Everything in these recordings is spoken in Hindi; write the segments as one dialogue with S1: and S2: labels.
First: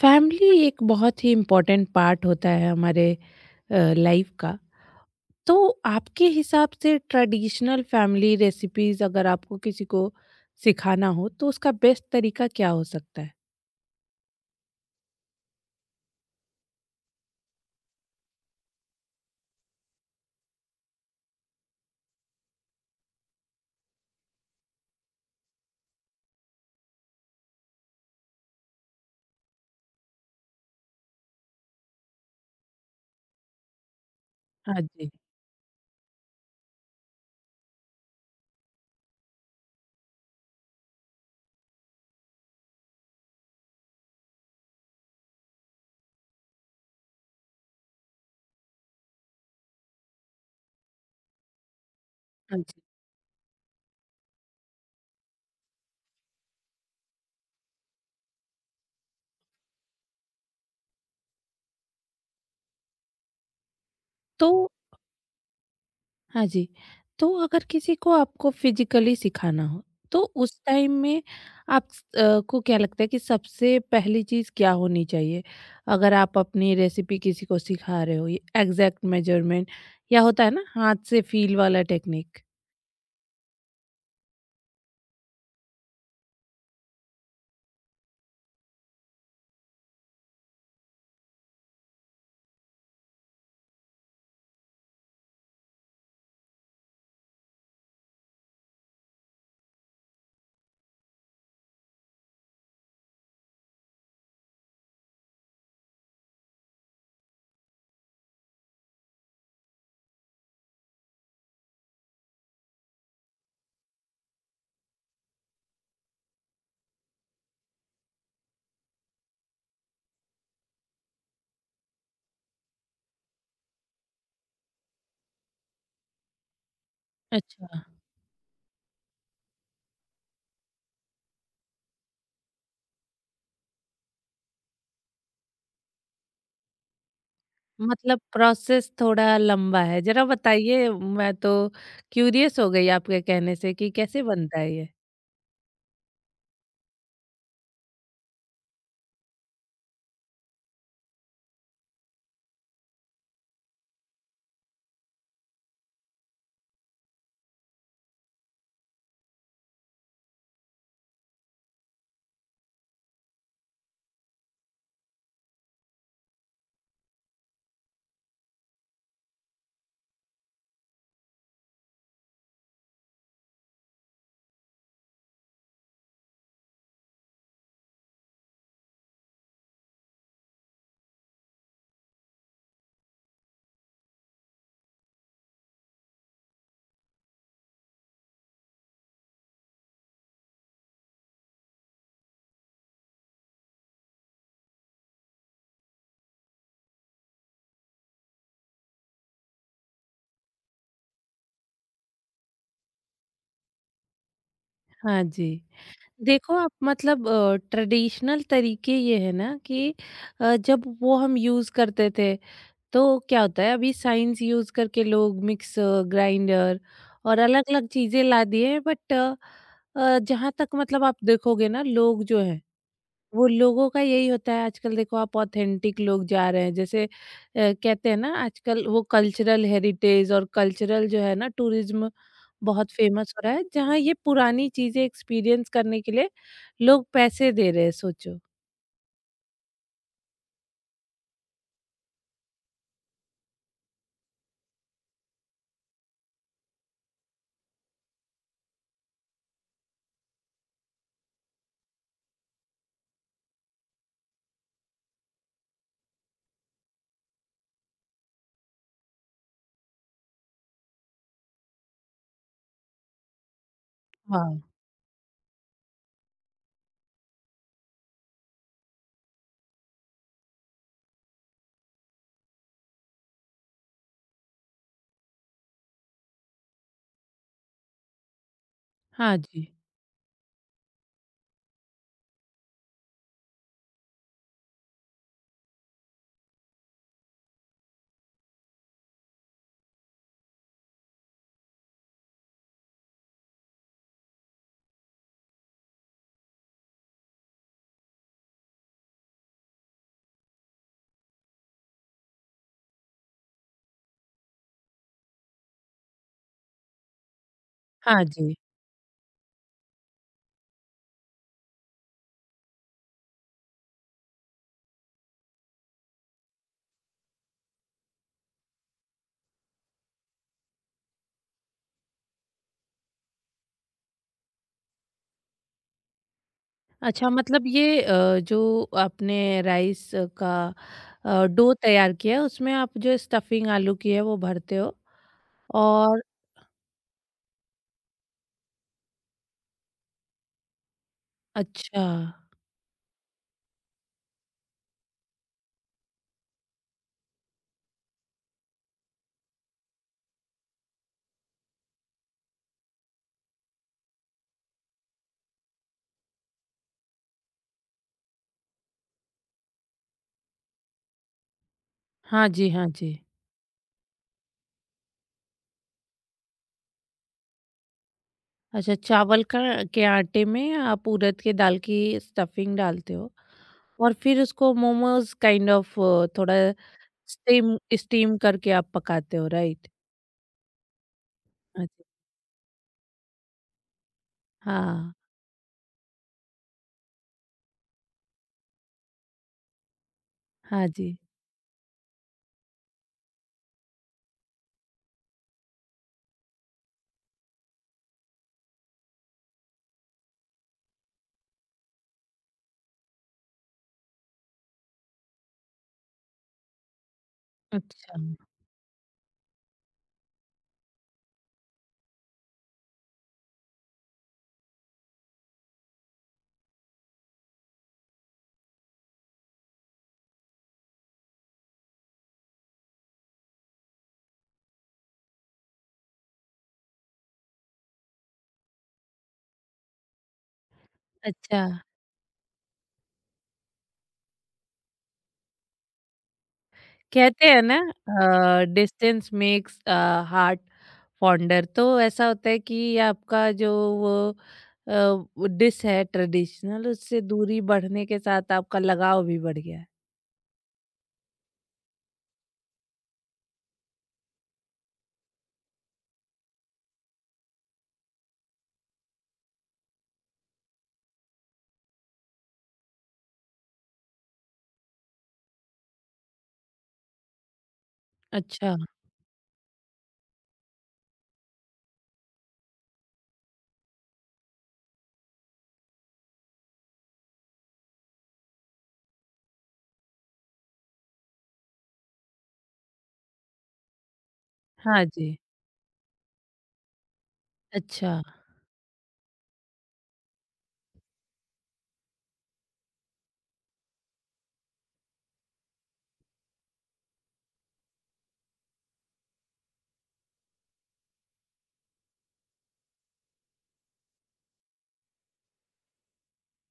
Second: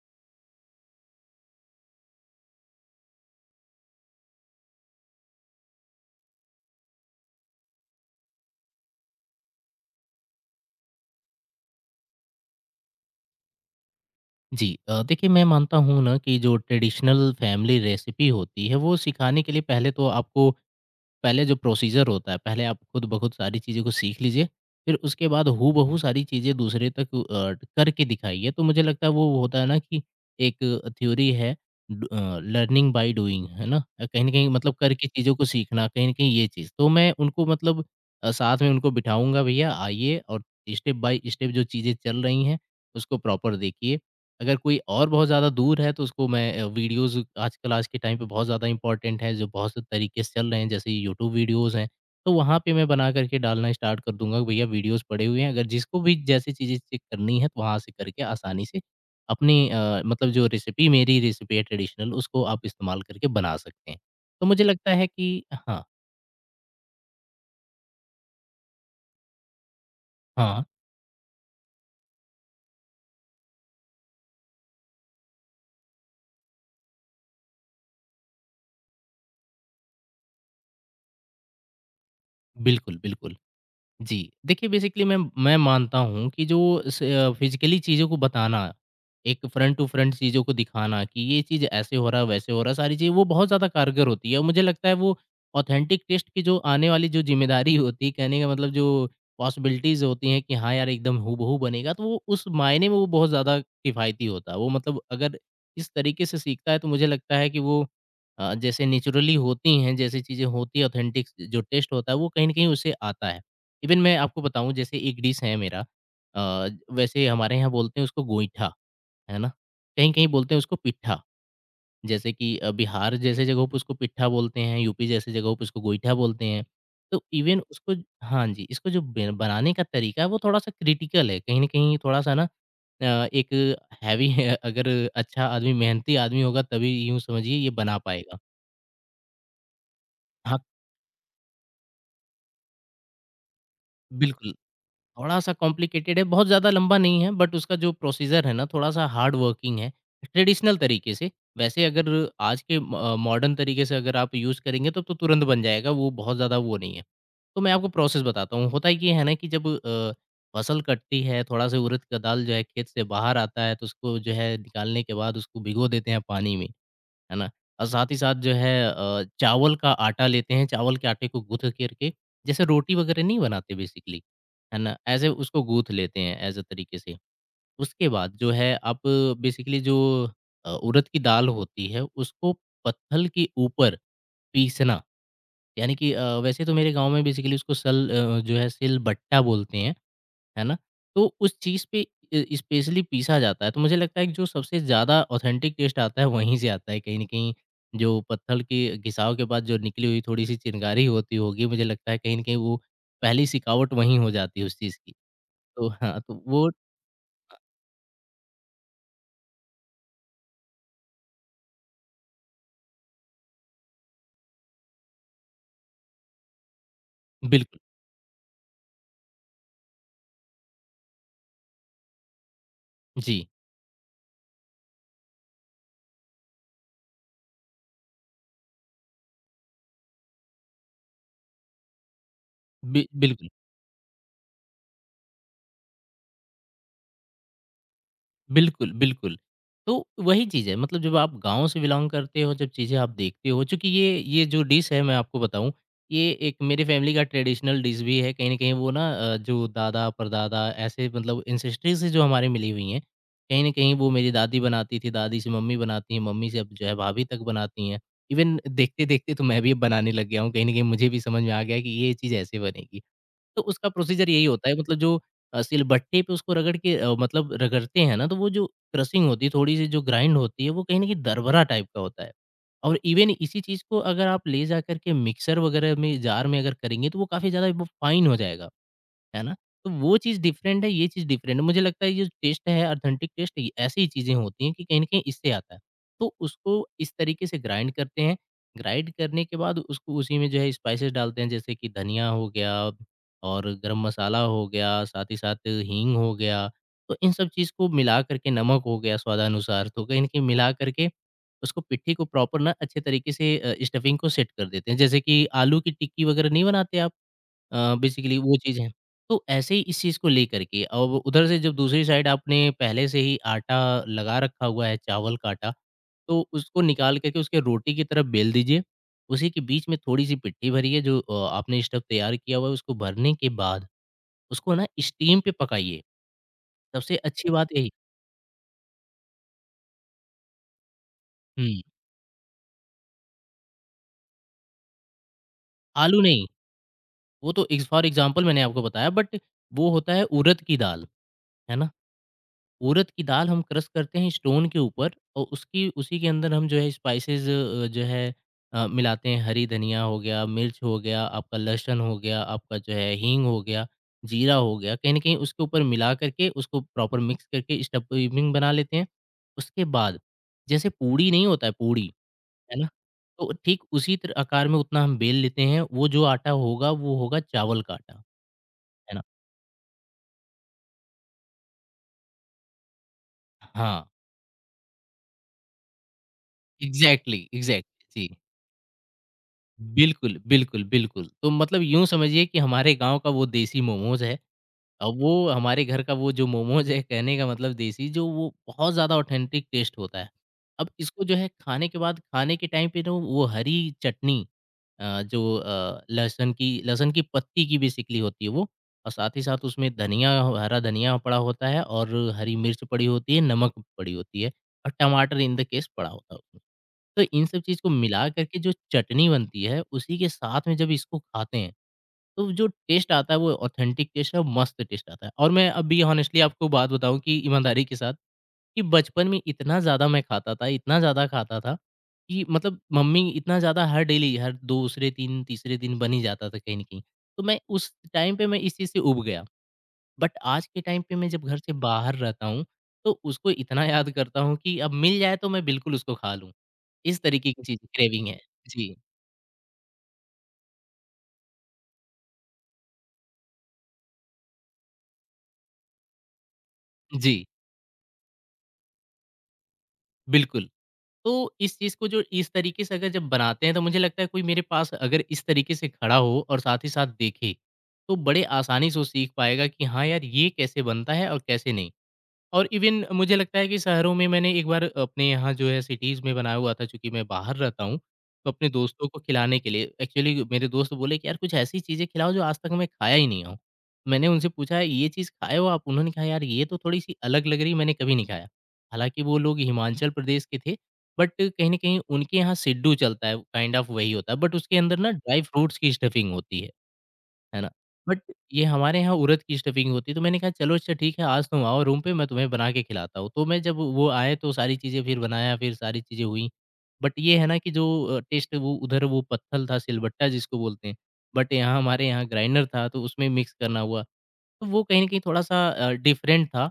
S1: फैमिली एक बहुत ही इम्पोर्टेंट पार्ट होता है हमारे लाइफ का। तो आपके हिसाब से ट्रेडिशनल फैमिली रेसिपीज अगर आपको किसी को सिखाना हो तो उसका बेस्ट तरीका क्या हो सकता है।
S2: जी देखिए, मैं मानता हूँ ना कि जो ट्रेडिशनल फैमिली रेसिपी होती है वो सिखाने के लिए पहले तो आपको पहले जो प्रोसीजर होता है पहले आप खुद ब खुद सारी चीज़ों को सीख लीजिए। फिर उसके बाद हूबहू बहू सारी चीज़ें दूसरे तक करके दिखाइए। तो मुझे लगता है वो होता है ना कि एक थ्योरी है, लर्निंग बाय डूइंग है ना। कहीं ना कहीं मतलब
S1: हाँ
S2: करके
S1: जी।
S2: चीज़ों को सीखना, कहीं ना कहीं ये चीज़ तो मैं उनको मतलब साथ में उनको बिठाऊंगा, भैया आइए और स्टेप बाय स्टेप जो चीज़ें चल रही हैं उसको प्रॉपर देखिए। अगर कोई और बहुत ज़्यादा दूर है तो उसको मैं वीडियोज़, आजकल आज के टाइम पे बहुत ज़्यादा इम्पोर्टेंट है, जो बहुत से तरीके से चल रहे हैं जैसे यूट्यूब वीडियोज़ हैं, तो वहाँ
S1: हाँ
S2: पे
S1: जी।
S2: मैं बना करके डालना स्टार्ट कर दूंगा कि भैया वीडियोज़ पड़े हुए हैं, अगर जिसको भी जैसी चीज़ें चेक करनी है तो वहाँ से करके आसानी से अपनी मतलब जो रेसिपी, मेरी रेसिपी है ट्रेडिशनल, उसको आप इस्तेमाल करके बना सकते हैं। तो मुझे
S1: तो
S2: लगता है कि हाँ।
S1: हाँ जी। तो अगर किसी को आपको फिज़िकली सिखाना हो, तो उस
S2: हाँ,
S1: टाइम में आप को क्या लगता है कि सबसे पहली चीज़ क्या होनी चाहिए? अगर आप अपनी रेसिपी किसी को सिखा रहे हो, ये एग्ज़ैक्ट मेज़रमेंट या होता है ना हाथ से फ़ील वाला टेक्निक?
S2: बिल्कुल बिल्कुल जी। देखिए बेसिकली मैं मानता हूँ कि जो फिज़िकली चीज़ों को बताना, एक फ्रंट टू फ्रंट चीज़ों को दिखाना कि ये चीज़ ऐसे हो रहा है, वैसे हो रहा है, सारी चीज़ें, वो बहुत ज़्यादा कारगर होती है। और मुझे लगता है वो ऑथेंटिक टेस्ट की जो आने वाली जो ज़िम्मेदारी होती है, कहने का मतलब जो पॉसिबिलिटीज़ होती हैं कि हाँ यार, एकदम हूबहू बनेगा, तो वो उस मायने में वो बहुत ज़्यादा किफ़ायती होता है। वो मतलब अगर इस तरीके से सीखता है तो मुझे लगता है कि वो जैसे नेचुरली होती हैं, जैसी चीज़ें होती हैं, ऑथेंटिक जो टेस्ट होता है, वो कहीं न कहीं उसे आता है। इवन मैं आपको बताऊँ, जैसे एक डिश है मेरा, अ, वैसे हमारे यहाँ बोलते हैं उसको गोईठा, है ना? कहीं-कहीं बोलते हैं उसको पिट्ठा। जैसे कि बिहार जैसे जगहों पे उसको पिट्ठा बोलते हैं, यूपी जैसे जगहों पे उसको गोईठा बोलते हैं। तो इवन
S1: अच्छा।
S2: उसको, हाँ जी, इसको जो बे बनाने का तरीका है वो थोड़ा-सा क्रिटिकल है। कहीं न कहीं थोड़ा-सा ना एक हैवी है। अगर अच्छा आदमी, मेहनती आदमी होगा तभी यूँ समझिए ये बना
S1: मतलब
S2: पाएगा।
S1: प्रोसेस थोड़ा लंबा है, ज़रा
S2: हाँ,
S1: बताइए, मैं तो क्यूरियस हो गई आपके कहने से कि कैसे
S2: बिल्कुल।
S1: बनता है ये?
S2: थोड़ा-सा कॉम्प्लिकेटेड है, बहुत ज़्यादा लंबा नहीं है बट उसका जो प्रोसीज़र है ना थोड़ा-सा हार्ड वर्किंग है, ट्रेडिशनल तरीके से। वैसे अगर आज के मॉडर्न तरीके से अगर आप यूज़ करेंगे तब तो तुरंत बन जाएगा, वो बहुत ज़्यादा वो नहीं है। तो मैं आपको प्रोसेस बताता हूँ, होता ये है ना कि जब फसल कटती है, थोड़ा-सा उड़द का दाल जो है खेत से बाहर आता है तो उसको जो है निकालने के बाद उसको भिगो देते हैं पानी में। है ना? और साथ ही साथ जो है चावल का आटा लेते हैं, चावल के आटे को गूँथ करके, जैसे रोटी वगैरह नहीं बनाते बेसिकली, है ना? ऐसे उसको गूँथ लेते हैं एज़ अ तरीके से। उसके बाद जो है आप बेसिकली जो उड़द की दाल होती है उसको पत्थल के ऊपर पीसना, यानी कि वैसे तो मेरे गाँव में बेसिकली उसको जो है सिलबट्टा बोलते हैं। है ना? तो उस चीज़ पे स्पेशली पीसा जाता है, तो मुझे लगता है कि जो सबसे ज़्यादा ऑथेंटिक टेस्ट आता है वहीं से आता है, कहीं न कहीं। जो पत्थर के घिसाव के बाद जो निकली हुई थोड़ी-सी चिनगारी होती होगी, मुझे लगता है कहीं न कहीं वो पहली सिकावट वहीं हो जाती है उस चीज़ की।
S1: हाँ जी।
S2: तो हाँ, तो
S1: देखो
S2: वो
S1: आप मतलब ट्रेडिशनल तरीके ये है ना कि जब वो हम यूज़ करते थे, तो क्या होता है अभी साइंस यूज़ करके लोग मिक्सर ग्राइंडर और अलग
S2: बिल्कुल।
S1: अलग चीज़ें ला दिए हैं। बट जहाँ तक मतलब आप देखोगे ना लोग जो है वो
S2: जी,
S1: लोगों का यही होता है। आजकल देखो आप ऑथेंटिक लोग जा रहे हैं, जैसे कहते हैं ना आजकल वो कल्चरल हेरिटेज और कल्चरल जो है ना टूरिज्म बहुत
S2: बि
S1: फेमस हो
S2: बिल्कुल।
S1: रहा है, जहाँ ये पुरानी चीजें एक्सपीरियंस करने के लिए लोग पैसे दे रहे हैं, सोचो।
S2: बिल्कुल, बिल्कुल। तो वही चीज़ है, मतलब जब आप गाँव से बिलॉन्ग करते हो, जब चीज़ें आप देखते हो। चूँकि ये जो डिश है मैं आपको बताऊँ, ये एक मेरी फैमिली का ट्रेडिशनल डिश भी है। कहीं न कहीं वो ना जो दादा-परदादा ऐसे मतलब एंसेस्ट्री से जो हमारे मिली हुई हैं। कहीं न कहीं वो मेरी दादी बनाती थी, दादी से मम्मी बनाती हैं, मम्मी से अब जो है भाभी तक बनाती हैं। इवन देखते-देखते तो मैं भी अब बनाने लग गया हूँ। कहीं न कहीं मुझे भी समझ में आ गया है कि ये चीज़ ऐसे बनेगी। तो उसका प्रोसीजर यही
S1: वाह।
S2: होता है, मतलब जो सिलबट्टे पे उसको रगड़ के, मतलब रगड़ते हैं ना, तो वो जो क्रशिंग होती है, थोड़ी-सी जो ग्राइंड होती है, वो कहीं न कहीं दरबरा टाइप का होता है। और इवन इसी चीज़ को अगर आप ले जा कर के मिक्सर वगैरह में, जार में अगर करेंगे, तो वो काफ़ी ज़्यादा वो फाइन हो जाएगा।
S1: हाँ
S2: है ना?
S1: जी।
S2: तो वो चीज़ डिफरेंट है, ये चीज़ डिफरेंट है। मुझे लगता है ये जो टेस्ट है ऑथेंटिक टेस्ट, ये ऐसी ही चीज़ें होती हैं कि कहीं न कहीं इससे आता है। तो उसको इस तरीके से ग्राइंड करते हैं, ग्राइंड करने के बाद उसको उसी में जो है स्पाइसेस डालते हैं, जैसे कि धनिया हो गया और गरम मसाला हो गया, साथ ही साथ हींग हो गया। तो इन सब चीज़ को मिला कर के नमक हो गया स्वादानुसार, तो कहीं न कहीं मिला कर के उसको, पिट्ठी को प्रॉपर ना अच्छे तरीके से स्टफिंग को सेट कर देते हैं। जैसे कि आलू की टिक्की वगैरह नहीं बनाते आप?
S1: हाँ
S2: बेसिकली
S1: जी।
S2: वो चीज़ है। तो ऐसे ही इस चीज़ को लेकर के अब उधर से जब दूसरी साइड आपने पहले से ही आटा लगा रखा हुआ है, चावल का आटा, तो उसको निकाल कर के उसके रोटी की तरह बेल दीजिए। उसी के बीच में थोड़ी-सी पिट्ठी भरिए, जो आपने स्टफ़ तैयार किया हुआ है उसको भरने के बाद उसको ना स्टीम पे पकाइए। सबसे
S1: अच्छा,
S2: अच्छी
S1: मतलब
S2: बात यही।
S1: ये जो आपने राइस का डो
S2: हुँ,
S1: तैयार किया है उसमें आप जो स्टफिंग आलू की है वो भरते हो?
S2: आलू
S1: और
S2: नहीं, वो तो इग्स फ़ॉर एग्ज़ाम्पल मैंने आपको बताया, बट वो होता है उड़द की दाल, है ना?
S1: अच्छा।
S2: उड़द की दाल हम क्रश करते हैं स्टोन के ऊपर और उसकी उसी के अंदर हम जो है स्पाइसेस, जो है मिलाते हैं, हरी धनिया हो गया, मिर्च हो गया आपका, लहसुन हो गया आपका, जो है हींग हो गया, जीरा हो गया, कहीं ना कहीं उसके ऊपर मिला करके उसको प्रॉपर मिक्स करके स्टफिंग बना लेते हैं। उसके बाद जैसे पूड़ी नहीं होता है पूड़ी,
S1: हाँ जी।
S2: है
S1: हाँ
S2: ना?
S1: जी।
S2: तो ठीक उसी आकार में उतना हम बेल लेते हैं। वो जो आटा होगा वो होगा चावल का आटा,
S1: अच्छा,
S2: है ना?
S1: चावल का के आटे में आप उड़द के दाल की स्टफिंग डालते हो
S2: हाँ,
S1: और फिर उसको मोमोज काइंड ऑफ थोड़ा
S2: एग्जैक्टली
S1: स्टीम
S2: एग्जैक्टली।
S1: स्टीम करके आप पकाते हो, राइट?
S2: बिल्कुल, बिल्कुल, बिल्कुल। तो मतलब यूँ
S1: अच्छा,
S2: समझिए कि हमारे गाँव का वो देसी मोमोज़ है,
S1: हाँ,
S2: और वो हमारे घर का वो जो मोमोज़ है, कहने का मतलब देसी, जो वो बहुत ज़्यादा ऑथेंटिक टेस्ट होता है।
S1: हाँ
S2: अब
S1: जी।
S2: इसको जो है खाने के बाद, खाने के टाइम पे ना वो हरी चटनी, लहसुन की, लहसुन की पत्ती की बेसिकली होती है वो, और साथ ही साथ उसमें धनिया, हरा धनिया पड़ा होता है और हरी मिर्च पड़ी होती है, नमक पड़ी होती है और टमाटर इन द केस पड़ा होता है। तो इन सब चीज़ को
S1: अच्छा,
S2: मिला करके जो चटनी बनती है, उसी के साथ में जब इसको खाते हैं, तो जो टेस्ट आता है वो ऑथेंटिक टेस्ट है, मस्त टेस्ट आता है। और मैं अभी हॉनेस्टली आपको बात बताऊँ कि ईमानदारी के साथ, कि बचपन में इतना ज़्यादा मैं खाता था, इतना ज़्यादा खाता था, कि मतलब मम्मी इतना ज़्यादा हर डेली, हर दूसरे दिन, तीसरे दिन बन ही जाता था कहीं न कहीं। तो मैं उस टाइम पे मैं इस चीज़ से ऊब गया। बट आज के टाइम पे मैं जब घर
S1: अच्छा।
S2: से बाहर रहता हूँ, तो उसको इतना याद करता हूँ कि अब मिल जाए तो मैं बिल्कुल उसको खा लूँ। इस
S1: कहते
S2: तरीके की
S1: हैं
S2: चीज़
S1: ना
S2: क्रेविंग है। जी,
S1: डिस्टेंस मेक्स हार्ट फॉन्डर। तो ऐसा होता है कि आपका जो वो अ, वो डिश है ट्रेडिशनल उससे
S2: जी,
S1: दूरी बढ़ने के साथ आपका लगाव भी बढ़ गया है।
S2: बिल्कुल। तो इस चीज़ को जो इस तरीके से अगर जब बनाते हैं तो मुझे लगता है कोई मेरे पास अगर इस तरीके से खड़ा हो और साथ ही साथ देखे, तो बड़े आसानी से वो सीख पाएगा कि हाँ यार, ये कैसे बनता है और कैसे नहीं। और इवन मुझे लगता है कि शहरों में मैंने एक बार अपने यहाँ जो है सिटीज़ में बनाया हुआ था, चूँकि मैं बाहर रहता हूँ, तो अपने
S1: अच्छा,
S2: दोस्तों को खिलाने के लिए, एक्चुअली मेरे दोस्त बोले कि यार कुछ ऐसी चीज़ें खिलाओ जो आज तक मैं खाया ही नहीं हूँ। मैंने उनसे पूछा ये चीज़ खाए हो आप? उन्होंने कहा यार ये तो थोड़ी-सी अलग लग रही, मैंने कभी नहीं खाया। हालाँकि वो लोग हिमाचल प्रदेश के थे, बट कहीं न कहीं उनके यहाँ सिड्डू चलता है, काइंड ऑफ वही होता है, बट उसके अंदर
S1: हाँ
S2: ना
S1: जी,
S2: ड्राई फ्रूट्स की स्टफिंग होती है। है ना?
S1: अच्छा।
S2: बट ये हमारे यहाँ उड़द की स्टफिंग होती है, तो मैंने कहा चलो अच्छा ठीक है आज तुम आओ रूम पे मैं तुम्हें बना के खिलाता हूँ। तो मैं जब वो आए तो सारी चीज़ें फिर बनाया, फिर सारी चीज़ें हुई। बट ये है ना कि जो टेस्ट वो उधर वो पत्थल था सिलबट्टा जिसको बोलते हैं, बट यहाँ हमारे यहाँ ग्राइंडर था तो उसमें मिक्स करना हुआ। तो वो कहीं न कहीं थोड़ा-सा डिफरेंट था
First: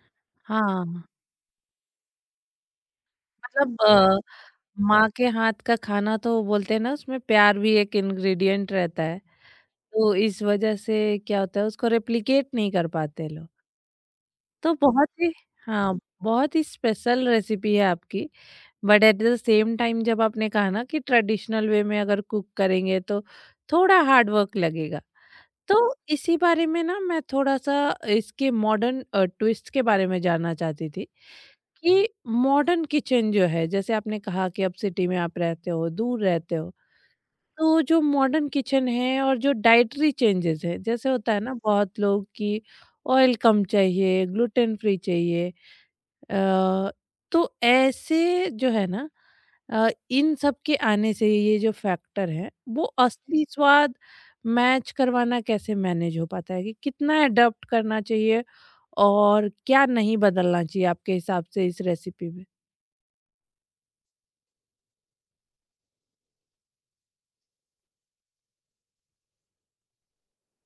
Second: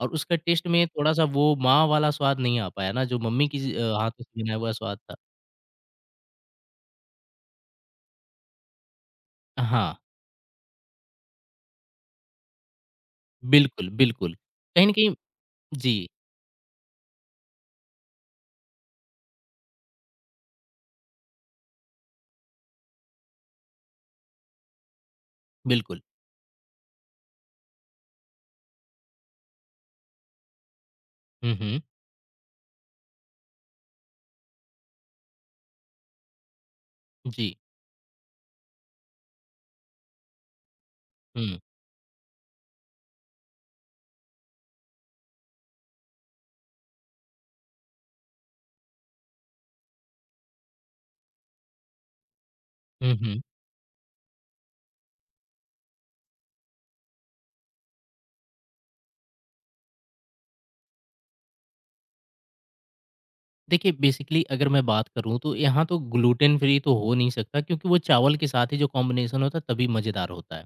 S2: और उसका टेस्ट में
S1: हाँ,
S2: थोड़ा-सा वो माँ वाला स्वाद नहीं आ पाया ना जो मम्मी की
S1: मतलब
S2: हाथों से बनाया हुआ स्वाद
S1: माँ
S2: था।
S1: के हाथ का खाना तो बोलते हैं ना उसमें प्यार भी एक इंग्रेडिएंट रहता है,
S2: हाँ,
S1: तो इस वजह से क्या होता है उसको रेप्लिकेट नहीं कर पाते लोग।
S2: बिल्कुल, बिल्कुल।
S1: तो
S2: कहीं न
S1: बहुत
S2: कहीं
S1: ही
S2: जी,
S1: हाँ, बहुत ही स्पेशल रेसिपी है आपकी, but at the same time जब आपने कहा ना कि ट्रेडिशनल वे में अगर कुक करेंगे तो थोड़ा हार्ड वर्क लगेगा। तो
S2: बिल्कुल।
S1: इसी बारे में ना मैं थोड़ा-सा इसके मॉडर्न ट्विस्ट के बारे में जानना चाहती थी
S2: हुँ, हुँ।
S1: कि मॉडर्न किचन जो है, जैसे आपने कहा कि अब सिटी में आप रहते हो, दूर रहते हो,
S2: जी।
S1: तो जो मॉडर्न किचन है और जो डाइटरी चेंजेस हैं, जैसे होता है ना
S2: हुँ।
S1: बहुत लोग कि ऑयल कम चाहिए, ग्लूटेन फ्री चाहिए, अ, तो ऐसे जो है ना इन सब के आने से ये जो फैक्टर है वो
S2: हुँ, हुँ।
S1: असली स्वाद मैच करवाना कैसे मैनेज हो पाता है कि कितना अडॉप्ट करना चाहिए और क्या नहीं बदलना चाहिए आपके हिसाब से इस रेसिपी में?
S2: देखिए बेसिकली अगर मैं बात करूँ तो यहाँ तो ग्लूटेन फ्री तो हो नहीं सकता क्योंकि वो चावल के साथ ही जो कॉम्बिनेशन होता है तभी मज़ेदार होता है।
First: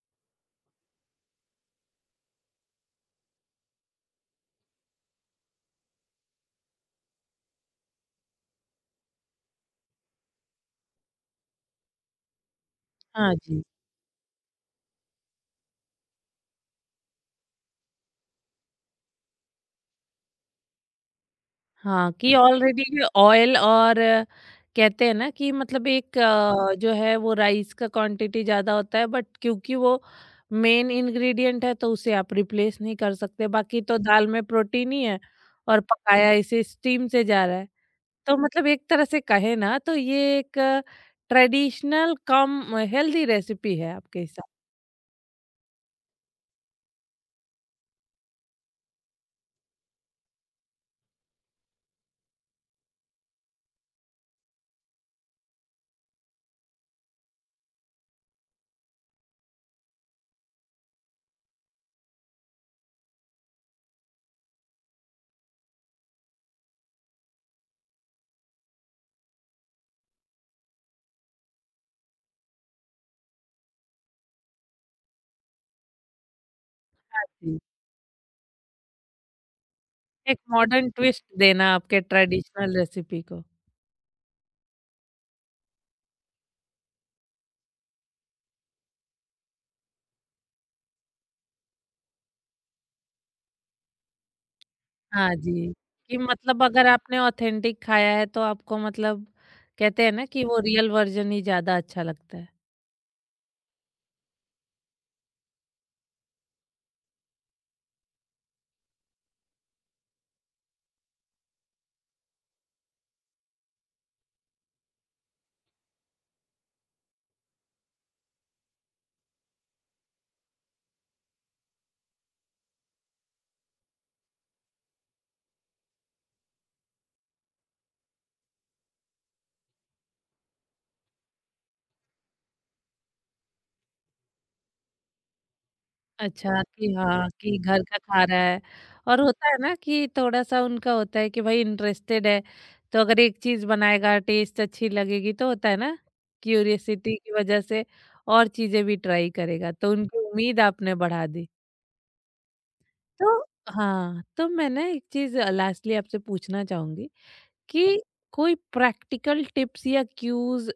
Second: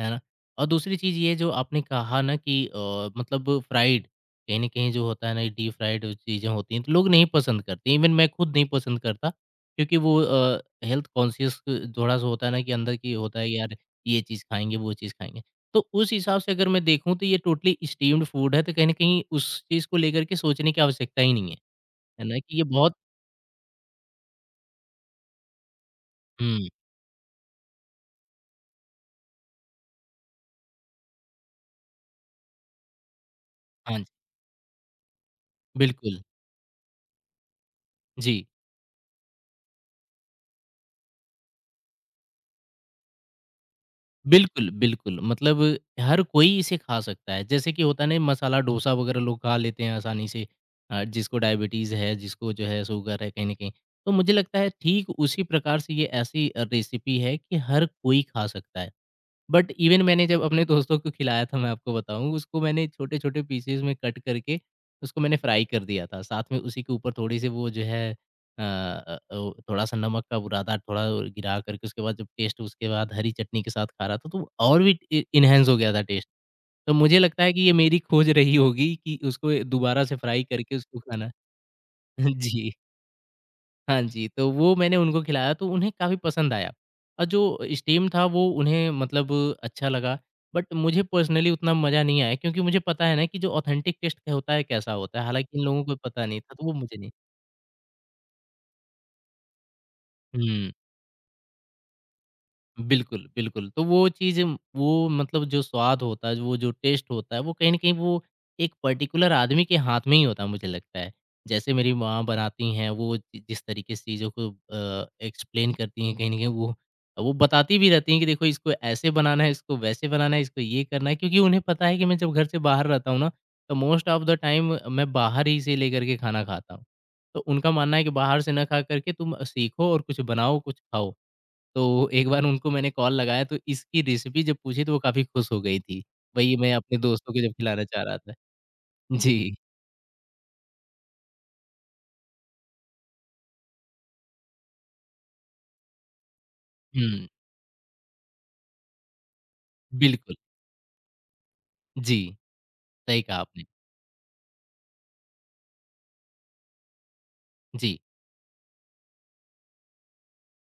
S2: है ना? और दूसरी चीज़ ये जो आपने कहा ना कि मतलब फ्राइड कहीं न कहीं जो होता है ना, ये डीप फ्राइड चीज़ें होती हैं, तो लोग नहीं पसंद करते। इवन मैं खुद नहीं पसंद करता क्योंकि वो हेल्थ कॉन्शियस थोड़ा-सा होता है ना कि अंदर की
S1: हाँ
S2: होता है
S1: जी।
S2: यार ये चीज़ खाएँगे, वो चीज़ खाएँगे। तो उस हिसाब से अगर मैं देखूँ तो ये टोटली स्टीम्ड फूड है, तो कहीं न कहीं उस चीज़ को लेकर के सोचने की आवश्यकता ही नहीं है।
S1: हाँ,
S2: है
S1: कि
S2: ना? कि ये
S1: ऑलरेडी
S2: बहुत
S1: ऑयल और कहते हैं ना कि मतलब एक
S2: हुँ,
S1: जो है वो राइस का क्वांटिटी ज़्यादा होता है बट क्योंकि वो मेन इंग्रेडिएंट है तो उसे आप रिप्लेस नहीं कर सकते। बाकी तो
S2: हाँ जी,
S1: दाल में प्रोटीन ही है और
S2: बिल्कुल।
S1: पकाया इसे स्टीम से जा रहा है। तो
S2: जी।
S1: मतलब एक तरह से कहे ना तो ये एक ट्रेडिशनल कम हेल्दी रेसिपी है आपके हिसाब।
S2: बिल्कुल, बिल्कुल। मतलब हर कोई इसे खा सकता है। जैसे कि होता नहीं मसाला डोसा वगैरह लोग खा लेते हैं आसानी से जिसको डायबिटीज़ है, जिसको जो है शुगर है कहीं न कहीं। तो मुझे लगता है ठीक उसी प्रकार से ये ऐसी रेसिपी है कि हर कोई खा सकता है। बट इवन मैंने जब अपने दोस्तों को खिलाया था मैं आपको बताऊँ, उसको मैंने छोटे-छोटे पीसेज़ में कट करके उसको मैंने फ्राई कर दिया था। साथ में उसी के ऊपर थोड़ी-सी वो जो है ओ थोड़ा-सा नमक का बुरादा थोड़ा और गिरा कर के उसके बाद जब टेस्ट उसके बाद हरी चटनी के साथ खा रहा था, तो वो और भी इ इन्हांस हो गया था टेस्ट। तो मुझे लगता है
S1: जी।
S2: कि ये मेरी खोज रही होगी कि उसको दोबारा से
S1: एक
S2: फ्राई करके
S1: मॉडर्न
S2: उसको
S1: ट्विस्ट
S2: खाना
S1: देना आपके
S2: जी।
S1: ट्रेडिशनल रेसिपी को।
S2: हाँ जी, तो वो मैंने उनको खिलाया तो उन्हें काफ़ी पसंद आया। और जो स्टीम था वो उन्हें मतलब अच्छा लगा, बट मुझे पर्सनली उतना मज़ा नहीं आया क्योंकि मुझे पता है ना कि जो ऑथेंटिक टेस्ट होता है कैसा होता है?
S1: हाँ
S2: हालाँकि इन
S1: जी,
S2: लोगों को
S1: कि
S2: पता नहीं था,
S1: मतलब
S2: तो वो
S1: अगर
S2: मुझे नहीं
S1: आपने ऑथेंटिक खाया है तो आपको मतलब कहते हैं ना कि वो
S2: हुँ।
S1: रियल वर्ज़न ही ज़्यादा अच्छा लगता है।
S2: बिल्कुल, बिल्कुल। तो वो चीज़ वो मतलब जो स्वाद होता है, वो जो टेस्ट होता है, वो कहीं न कहीं वो एक पर्टिकुलर आदमी के हाथ में ही होता है, मुझे लगता है। जैसे मेरी माँ बनाती हैं, वो जि जिस तरीके से चीज़ों को एक्सप्लेन करती हैं, कहीं न कहीं वो बताती भी रहती हैं कि देखो इसको ऐसे बनाना है, इसको वैसे बनाना है, इसको ये करना है, क्योंकि उन्हें पता है कि मैं जब घर से बाहर रहता हूँ ना, तो मोस्ट ऑफ द टाइम मैं बाहर ही से लेकर के खाना खाता हूँ। तो उनका मानना है कि बाहर से ना खा कर के तुम सीखो और कुछ बनाओ, कुछ खाओ। तो एक बार उनको मैंने कॉल लगाया तो इसकी रेसिपी जब पूछी तो वो काफ़ी खुश हो गई थी। वही
S1: अच्छा,
S2: मैं
S1: कि
S2: अपने
S1: हाँ,
S2: दोस्तों को जब
S1: कि घर
S2: खिलाना
S1: का
S2: चाह रहा
S1: खा
S2: था।
S1: रहा है। और होता
S2: जी।
S1: है ना कि थोड़ा-सा उनका होता है कि भाई इंटरेस्टेड है, तो अगर एक चीज़ बनाएगा, टेस्ट अच्छी लगेगी तो होता है ना, क्यूरियोसिटी
S2: हुँ,
S1: की वज़ह से और चीज़ें भी ट्राई करेगा, तो उनकी
S2: बिल्कुल।
S1: उम्मीद आपने बढ़ा दी।
S2: जी, सही कहा
S1: तो
S2: आपने।
S1: हाँ, तो मैं ना एक चीज़ लास्टली आपसे पूछना चाहूँगी
S2: जी।
S1: कि कोई प्रैक्टिकल टिप्स या क्यूज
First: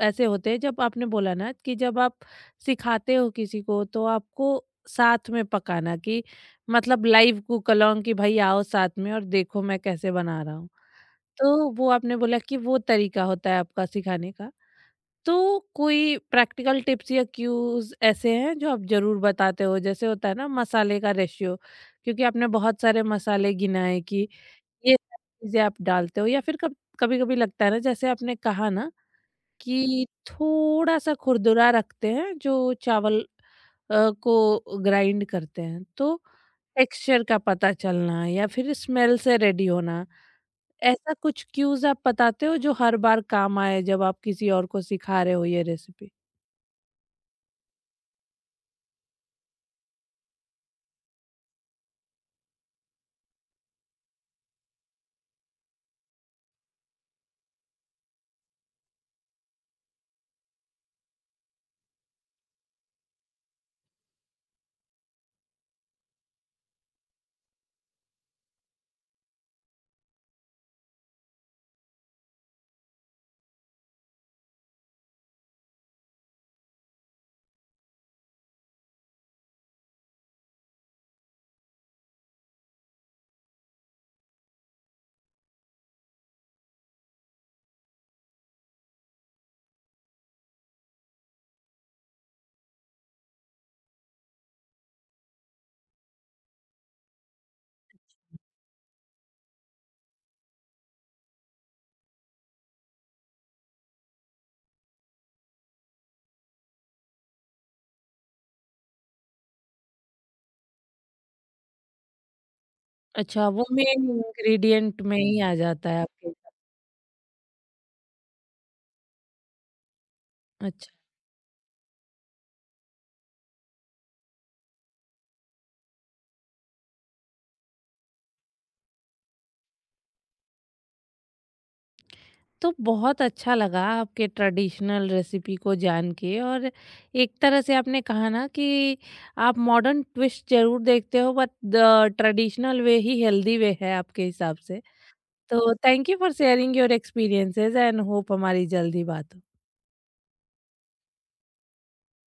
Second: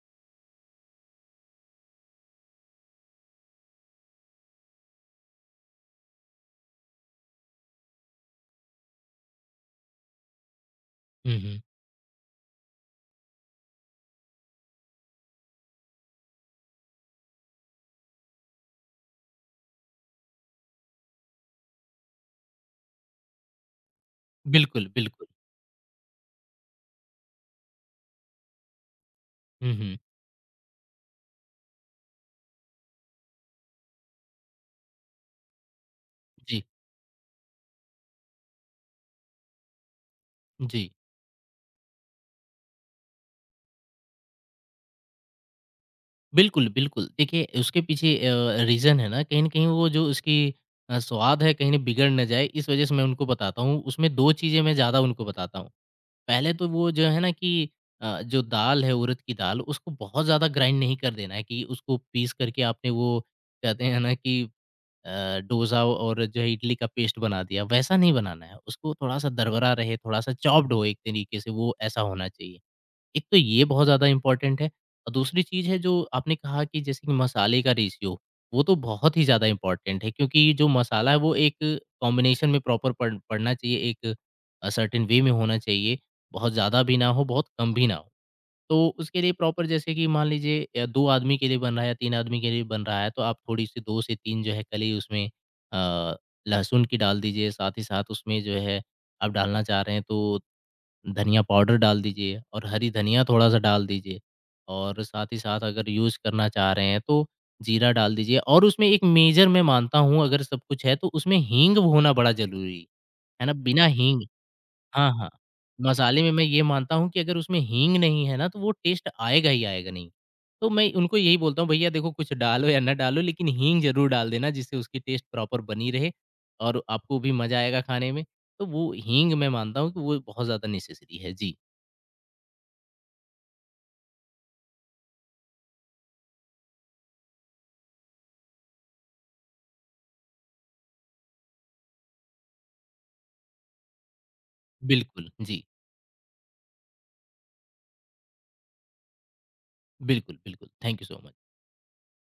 S1: ऐसे होते हैं। जब आपने बोला ना कि जब आप सिखाते हो किसी को तो आपको साथ में पकाना कि मतलब लाइव कुक अलोंग कि भाई आओ साथ में और देखो मैं कैसे बना रहा हूँ,
S2: हुँ, हुँ।
S1: तो वो आपने बोला कि वो तरीका होता है आपका सिखाने का। तो कोई प्रैक्टिकल टिप्स या क्यूज ऐसे हैं जो आप जरूर बताते हो, जैसे होता है ना मसाले का रेशियो, क्योंकि आपने बहुत सारे मसाले गिनाए कि
S2: बिल्कुल,
S1: ये
S2: बिल्कुल।
S1: सारी चीज़ें आप डालते हो, या फिर कब कभी-कभी लगता है ना जैसे आपने कहा ना
S2: हुँ, हुँ।
S1: कि थोड़ा-सा खुरदुरा रखते हैं जो चावल को ग्राइंड करते हैं तो
S2: जी,
S1: टेक्सचर का पता चलना या फिर स्मेल से रेडी होना,
S2: जी।
S1: ऐसा कुछ क्यूज़ आप बताते हो जो हर बार काम आए जब आप किसी और को सिखा रहे हो ये रेसिपी?
S2: बिल्कुल, बिल्कुल। देखिए उसके पीछे रीज़न है ना कहीं न कहीं वो जो उसकी स्वाद है कहीं न बिगड़ ना जाए इस वज़ह से मैं उनको बताता हूँ। उसमें 2 चीज़ें मैं ज़्यादा उनको बताता हूँ। पहले तो वो जो है ना कि जो दाल है उड़द की दाल उसको बहुत ज़्यादा ग्राइंड नहीं कर देना है कि उसको पीस करके आपने वो कहते हैं ना कि डोसा और जो है इडली का पेस्ट बना दिया वैसा नहीं बनाना है उसको थोड़ा सा दरदरा रहे थोड़ा सा चॉप्ड हो एक तरीके से वो ऐसा होना चाहिए एक तो ये बहुत ज़्यादा इम्पोर्टेंट है और दूसरी चीज़ है जो आपने कहा कि जैसे कि मसाले का रेशियो, वो तो बहुत ही ज़्यादा इम्पोर्टेंट है क्योंकि जो मसाला है वो एक कॉम्बिनेशन में प्रॉपर पड़ना चाहिए, एक सर्टेन वे में होना चाहिए, बहुत ज़्यादा भी ना हो, बहुत कम भी ना हो। तो उसके लिए प्रॉपर जैसे कि मान लीजिए 2 आदमी के लिए बन रहा है या 3 आदमी के लिए बन रहा है, तो आप थोड़ी-सी 2 से 3 जो है कली उसमें अ, लहसुन की डाल दीजिए, साथ ही साथ उसमें जो है आप डालना चाह रहे हैं तो धनिया पाउडर डाल दीजिए और हरी धनिया थोड़ा-सा डाल दीजिए और साथ ही साथ अगर यूज़ करना चाह रहे हैं तो जीरा डाल दीजिए और उसमें एक मेजर मैं मानता हूँ अगर सब कुछ है तो उसमें हींग होना बड़ा ज़रूरी है
S1: अच्छा,
S2: ना?
S1: वो
S2: बिना
S1: मेन
S2: हींग
S1: इंग्रीडिएंट
S2: हाँ,
S1: में
S2: हाँ।
S1: ही आ जाता है
S2: मसाले
S1: आपके।
S2: में मैं ये मानता हूँ कि अगर उसमें हींग नहीं है ना तो वो टेस्ट आएगा ही आएगा नहीं। तो मैं
S1: अच्छा।
S2: उनको यही बोलता हूँ भैया देखो कुछ डालो या ना डालो लेकिन हींग ज़रूर डाल देना जिससे उसकी टेस्ट प्रॉपर बनी रहे और आपको भी मज़ा आएगा खाने में। तो वो हींग मैं मानता हूँ कि वो बहुत ज़्यादा नेसेसरी है। जी।
S1: तो बहुत अच्छा लगा आपके ट्रेडिशनल रेसिपी को जान के। और एक तरह से आपने कहा ना कि आप मॉडर्न ट्विस्ट जरूर देखते हो बट द ट्रेडिशनल वे ही हेल्दी वे है आपके हिसाब से।
S2: बिल्कुल, जी।
S1: तो thank you for sharing your experiences and hope हमारी जल्दी बात हो।
S2: बिल्कुल, बिल्कुल। Thank you so much.